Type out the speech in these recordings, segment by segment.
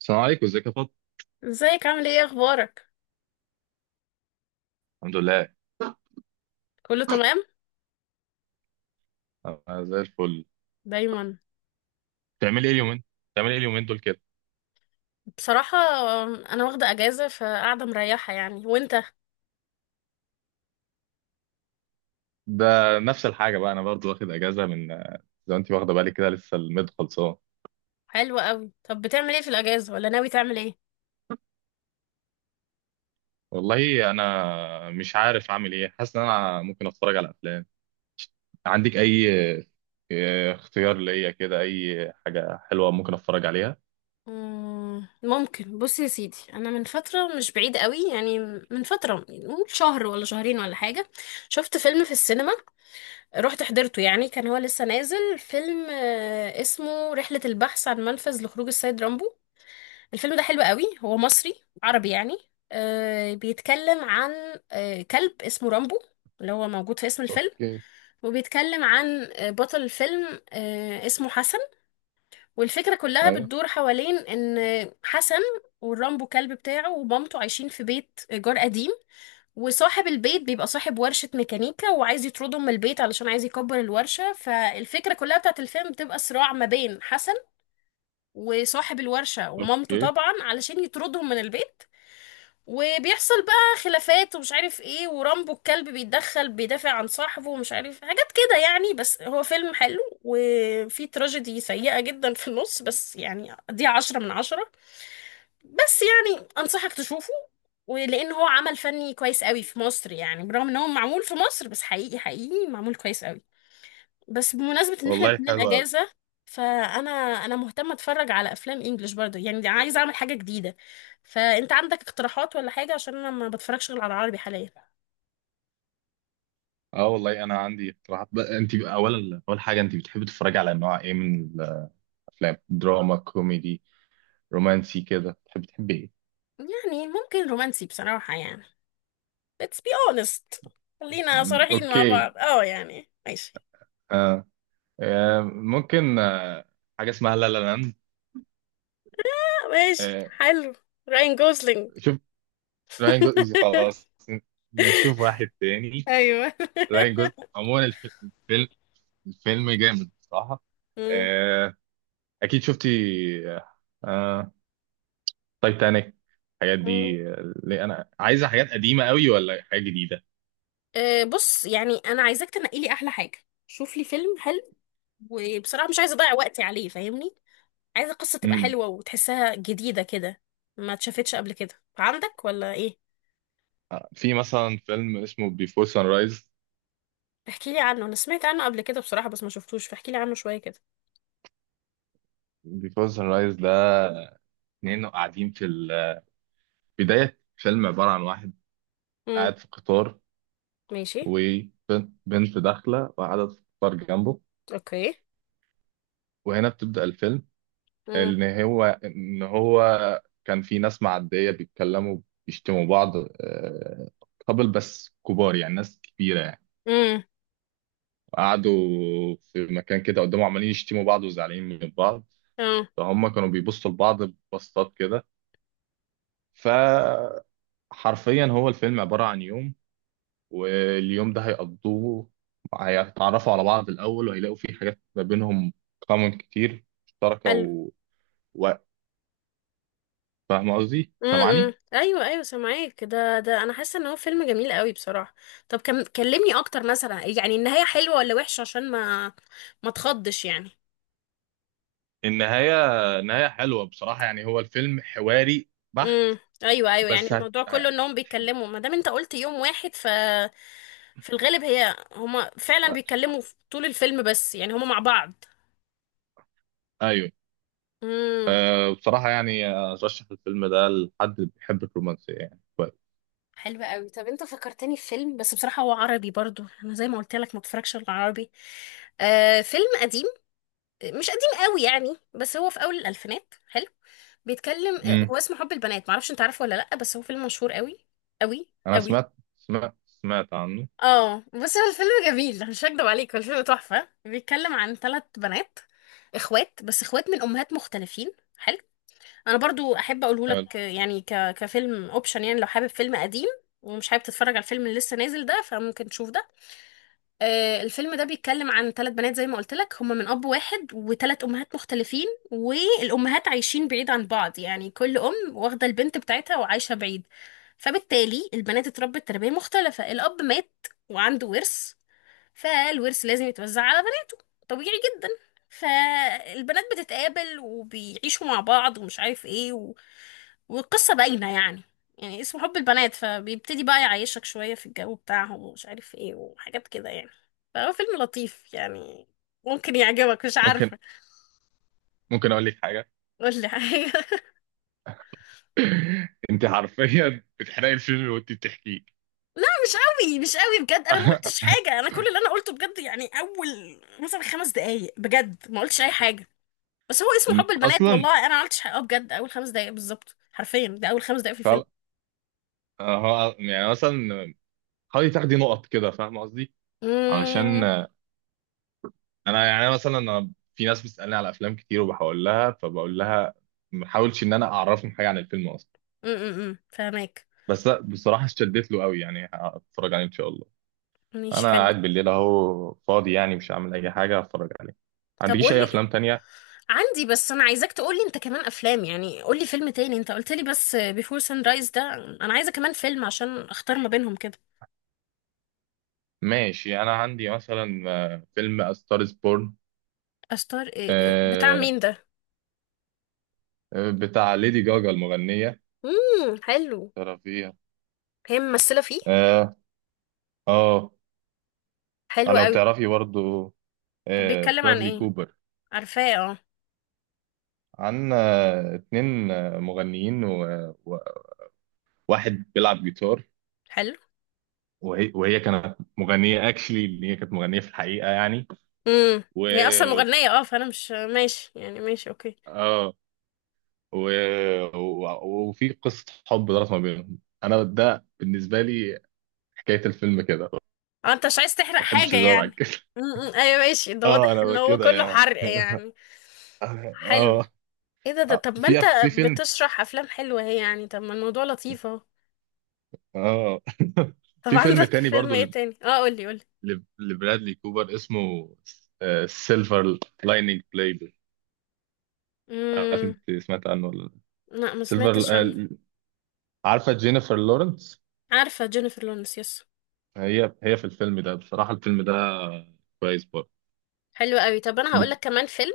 السلام عليكم، ازيك يا فاطمة؟ ازيك؟ عامل ايه؟ اخبارك؟ الحمد لله. كله تمام. انا زي الفل. دايما. بتعملي ايه اليومين بتعملي ايه اليومين دول كده؟ بصراحة انا واخدة اجازة فقاعدة مريحة يعني، وانت؟ ده نفس الحاجه بقى، انا برضو واخد اجازه من، زي ما انت واخده بالك كده، لسه الميد خلصان. حلو قوي. طب بتعمل ايه في الاجازة ولا ناوي تعمل ايه؟ والله انا مش عارف اعمل ايه، حاسس ان انا ممكن اتفرج على افلام. عندك اي اه، اختيار ليا كده، اي حاجه حلوه ممكن اتفرج عليها. ممكن. بص يا سيدي، انا من فترة مش بعيد قوي يعني، من فترة نقول شهر ولا شهرين ولا حاجة، شفت فيلم في السينما. رحت حضرته يعني، كان هو لسه نازل فيلم اسمه رحلة البحث عن منفذ لخروج السيد رامبو. الفيلم ده حلو قوي، هو مصري عربي يعني. آه بيتكلم عن كلب اسمه رامبو اللي هو موجود في اسم الفيلم. اوكي. وبيتكلم عن بطل الفيلم اسمه حسن. والفكرة كلها ايوه. بتدور حوالين ان حسن والرامبو كلب بتاعه ومامته عايشين في بيت إيجار قديم، وصاحب البيت بيبقى صاحب ورشة ميكانيكا وعايز يطردهم من البيت علشان عايز يكبر الورشة. فالفكرة كلها بتاعت الفيلم بتبقى صراع ما بين حسن وصاحب الورشة ومامته اوكي، طبعا علشان يطردهم من البيت. وبيحصل بقى خلافات ومش عارف ايه، ورامبو الكلب بيتدخل بيدافع عن صاحبه ومش عارف حاجات كده يعني. بس هو فيلم حلو، وفي تراجيدي سيئة جدا في النص، بس يعني دي 10/10. بس يعني أنصحك تشوفه، ولأن هو عمل فني كويس قوي في مصر يعني، برغم ان هو معمول في مصر بس حقيقي حقيقي معمول كويس قوي. بس بمناسبة ان احنا والله الاتنين حلوه أوي. اجازة، فانا انا مهتمة اتفرج على افلام انجلش برضه يعني، عايزة اعمل حاجة جديدة. فانت عندك اقتراحات ولا حاجة؟ عشان انا ما بتفرجش غير على العربي حاليا. اه، والله انا عندي اقتراحات بقى. انت اولا، اول حاجه، انت بتحبي تتفرجي على انواع ايه من الافلام؟ دراما، كوميدي، رومانسي كده، تحب ايه؟ يعني ممكن رومانسي بصراحة يعني. Let's be honest. خلينا صريحين مع اوكي. بعض، اه يعني ماشي. آه. آه. ممكن. آه، حاجه اسمها لا لا لاند. آه، ماشي آه. حلو. راين جوزلينج. شوف، راين جوزلينج، خلاص. نشوف واحد تاني. ايوه. راين جوزلينج عموما الفيلم الفيلم جامد بصراحه. مم. آه. اكيد شفتي. آه. آه، تايتانيك، الحاجات مم. دي، اللي انا عايزه حاجات قديمه قوي ولا حاجه جديده؟ بص يعني انا عايزاك تنقي لي احلى حاجة. شوف لي فيلم حلو. وبصراحة مش عايزة أضيع وقتي عليه، فاهمني؟ عايزة القصة تبقى امم. حلوة وتحسها جديدة كده، ما اتشافتش قبل كده، عندك ولا إيه؟ في مثلا فيلم اسمه بيفور سان رايز. احكي لي عنه، أنا سمعت عنه قبل كده بصراحة بس ما شفتوش، فاحكي لي عنه شوية كده. بيفور سان رايز ده، اتنين قاعدين في بداية فيلم عبارة عن واحد امم. قاعد في قطار، ماشي. وبنت داخلة وقاعدة في قطار جنبه، أوكي. وهنا بتبدأ الفيلم. امم. إن هو كان في ناس معدية بيتكلموا، بيشتموا بعض، قبل، بس كبار يعني، ناس كبيرة يعني. امم. وقعدوا في مكان كده قدامه عمالين يشتموا بعض وزعلانين من بعض. اه. فهم كانوا بيبصوا لبعض ببصات كده. فحرفيا هو الفيلم عبارة عن يوم، واليوم ده هيقضوه، هيتعرفوا على بعض الأول وهيلاقوا فيه حاجات ما بينهم كومن كتير مشتركة حلو. و... فاهم قصدي؟ سامعني؟ ايوه ايوه سامعاك. ده انا حاسه ان هو فيلم جميل قوي بصراحه. طب كم كلمني اكتر مثلا، يعني النهايه حلوه ولا وحشه عشان ما تخضش يعني. النهاية نهاية حلوة بصراحة، يعني هو الفيلم حواري بحت. ايوه ايوه، يعني بس هت... الموضوع كله انهم بيتكلموا، ما دام انت قلت يوم واحد ف في الغالب هي هما فعلا آه، بيتكلموا في طول الفيلم، بس يعني هما مع بعض. أيوه. امم. أه، بصراحة يعني أرشح الفيلم ده لحد اللي بيحب الرومانسية، يعني كويس. حلو قوي. طب انت فكرتني في فيلم، بس بصراحة هو عربي برضو، انا زي ما قلت لك ما اتفرجش على العربي. آه فيلم قديم، مش قديم قوي يعني، بس هو في اول الالفينات، حلو. بيتكلم امم. هو اسمه حب البنات، معرفش انت عارفه ولا لا، بس هو فيلم مشهور قوي قوي أنا قوي. سمعت عنه. اه بس هو الفيلم جميل، مش هكدب عليك هو الفيلم تحفة. بيتكلم عن ثلاث بنات اخوات، بس اخوات من امهات مختلفين، حلو. انا برضو احب اقوله حلو. لك، يعني كفيلم اوبشن، يعني لو حابب فيلم قديم ومش حابب تتفرج على الفيلم اللي لسه نازل ده، فممكن تشوف ده. آه الفيلم ده بيتكلم عن ثلاث بنات زي ما قلت لك، هما من اب واحد وثلاث امهات مختلفين، والامهات عايشين بعيد عن بعض، يعني كل ام واخده البنت بتاعتها وعايشه بعيد. فبالتالي البنات اتربت تربيه مختلفه. الاب مات وعنده ورث، فالورث لازم يتوزع على بنات، طبيعي جدا. فالبنات بتتقابل وبيعيشوا مع بعض ومش عارف ايه والقصة باينة يعني. يعني اسمه حب البنات فبيبتدي بقى يعيشك شوية في الجو بتاعهم ومش عارف ايه وحاجات كده يعني. فهو فيلم لطيف يعني، ممكن يعجبك مش ممكن عارفة. ممكن أقول لك حاجة. قول لي حاجة. أنت حرفيا بتحرقي الفيلم وأنت بتحكيه. لا مش قوي مش قوي بجد، انا ما قلتش حاجة، انا كل اللي انا قلته بجد يعني اول مثلا 5 دقايق، بجد ما قلتش اي حاجة. بس هو اسمه حب البنات اصلا والله، انا ما عملتش حقها، بجد اول 5 دقايق بالظبط حرفيا، ده اول 5 دقايق في الفيلم. فعلا، هو يعني مثلا حاولي تاخدي نقط كده، فاهم قصدي؟ علشان امم. آه، انا يعني مثلا، انا في ناس بتسالني على افلام كتير وبحاول لها، فبقول لها ما حاولش ان انا اعرفهم حاجه عن الفيلم اصلا. فهماك. بس لأ، بصراحه اشتدت له قوي، يعني هتفرج عليه ان شاء الله. مش انا حلو. قاعد بالليل اهو فاضي، يعني مش هعمل اي حاجه، هتفرج عليه. ما طب عندكيش قول اي لي. افلام تانية؟ عندي بس انا عايزاك تقول لي انت كمان افلام، يعني قول لي فيلم تاني، انت قلت لي بس بيفور سان رايز ده، انا عايزه كمان فيلم عشان اختار ما بينهم كده. ماشي، انا عندي مثلا، فيلم A Star is Born. استار إيه بتاع آه، مين ده؟ آه، بتاع ليدي جاجا المغنيه. حلو. ترى فيها. هي ممثله فيه؟ اه. اه. آه، حلو لو قوي. تعرفي برضو طب آه، بيتكلم عن برادلي ايه؟ كوبر. عارفاه اه. عندنا اتنين، مغنيين وواحد بيلعب جيتار. حلو. وهي كانت مغنية اكشلي، اللي هي كانت مغنية في الحقيقة يعني. امم. و هي اصلا مغنيه اه، فانا مش ماشي يعني، ماشي اوكي. اه. و... وفي قصة حب دارت ما بينهم. انا ده بالنسبة لي حكاية الفيلم كده، ما اه انت مش عايز تحرق بحبش حاجة الزرع يعني. كده. ايوه ماشي، ده واضح اه، ان انا هو كده كله يعني. حرق يعني. حلو. اه. ايه ده؟ طب ما انت في فيلم. بتشرح افلام حلوة اهي يعني، طب ما الموضوع لطيف اهو. اه. طب في فيلم عندك تاني فيلم برضو، ايه تاني؟ اه قولي قولي. لبرادلي كوبر اسمه سيلفر لايننج بلاي. عارف امم. انت سمعت عنه ولا لا؟ لا ما سيلفر سمعتش عنه. عارفه جينيفر لورنس؟ عارفة جينيفر لورنس يس. هي في الفيلم ده، بصراحه الفيلم ده كويس برضه. حلو قوي. طب انا هقول بت- لك كمان فيلم،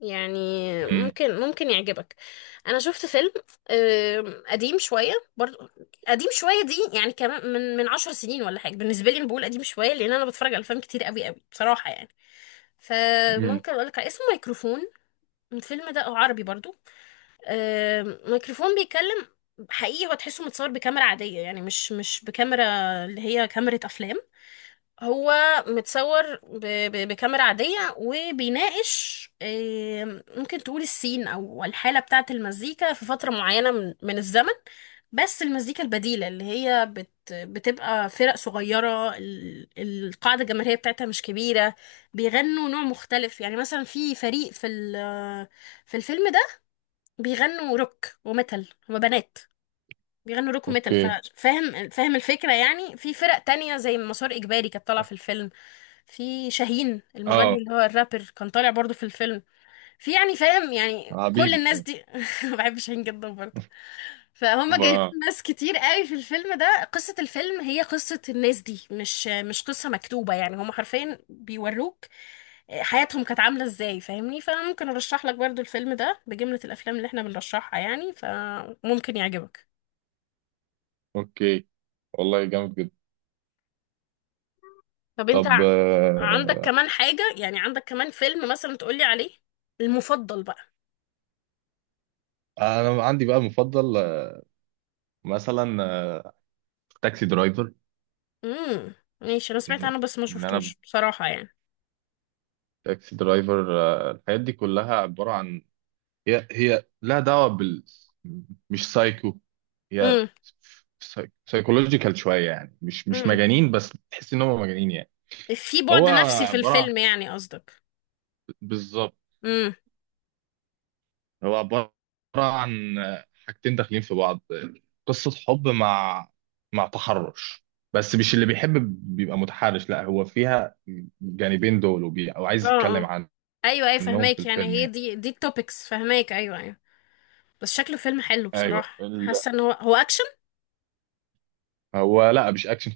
يعني مم. ممكن يعجبك. انا شفت فيلم، قديم شويه برضو، قديم شويه دي يعني، كمان من 10 سنين ولا حاجه، بالنسبه لي انا بقول قديم شويه لان انا بتفرج على افلام كتير قوي قوي بصراحه يعني. مم. فممكن اقول لك على اسمه ميكروفون. الفيلم ده عربي برضو. ميكروفون بيتكلم، حقيقي هو تحسه متصور بكاميرا عاديه يعني، مش بكاميرا اللي هي كاميرا افلام، هو متصور بكاميرا عادية وبيناقش، ممكن تقول السين أو الحالة بتاعة المزيكا في فترة معينة من الزمن. بس المزيكا البديلة اللي هي بتبقى فرق صغيرة، القاعدة الجماهيرية بتاعتها مش كبيرة، بيغنوا نوع مختلف. يعني مثلا في فريق في في الفيلم ده بيغنوا روك وميتال، هما بنات بيغنوا روك ميتال اوكي. فاهم فاهم الفكرة يعني. في فرق تانية زي مسار إجباري كانت طالعة في الفيلم، في شاهين المغني اه، اللي هو الرابر كان طالع برضو في الفيلم. في يعني فاهم يعني كل حبيبي الناس فاهم. دي بحب شاهين جدا برضو. فهم جايبين ب- ناس كتير قوي في الفيلم ده، قصة الفيلم هي قصة الناس دي، مش قصة مكتوبة يعني، هم حرفيا بيوروك حياتهم كانت عاملة ازاي، فاهمني؟ فممكن ارشح لك برضو الفيلم ده بجملة الافلام اللي احنا بنرشحها يعني، فممكن يعجبك. اوكي، والله جامد جدا. طب انت طب عندك آه، كمان حاجة يعني، عندك كمان فيلم مثلا تقولي عليه المفضل بقى. انا عندي بقى مفضل، مثلا، تاكسي درايفر. امم ماشي. انا سمعت ان عنه بس ما إن انا شفتوش بصراحة يعني. تاكسي درايفر، الحاجات دي كلها عباره عن، هي لها دعوة مش سايكو، هي امم. سايكولوجيكال شوية، يعني مش امم. مجانين بس تحس ان هم مجانين يعني. في هو بعد نفسي في عبارة عن الفيلم يعني قصدك؟ بالظبط. امم. هو عبارة عن حاجتين داخلين في بعض، قصة حب مع تحرش، بس مش اللي بيحب بيبقى متحرش، لا هو فيها جانبين دول، او اه. عايز يتكلم اه. ايوه ايوه عنهم في فهماك، يعني الفيلم هي يعني. دي التوبكس، فهماك ايوه ايوه. بس شكله فيلم حلو ايوه بصراحة، حاسة ان هو اكشن. هو لا، مش اكشن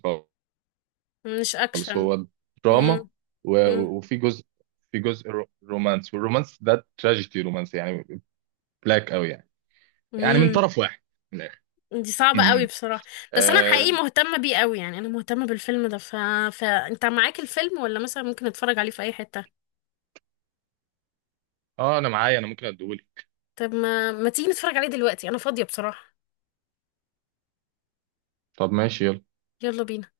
مش خالص، اكشن. هو دراما. امم. و- وفي جزء رومانس، والرومانس ده تراجيدي رومانس يعني، بلاك قوي يعني، يعني من امم. طرف واحد، من الاخر. دي م- صعبة قوي م. بصراحة. بس انا اه. حقيقي مهتمة بيه قوي، يعني انا مهتمة بالفيلم ده فانت معاك الفيلم ولا مثلا ممكن نتفرج عليه في اي حتة؟ آه، انا معايا، انا ممكن اديهولك. طب ما تيجي نتفرج عليه دلوقتي انا فاضية بصراحة. طب، ماشي، يلا. يلا بينا.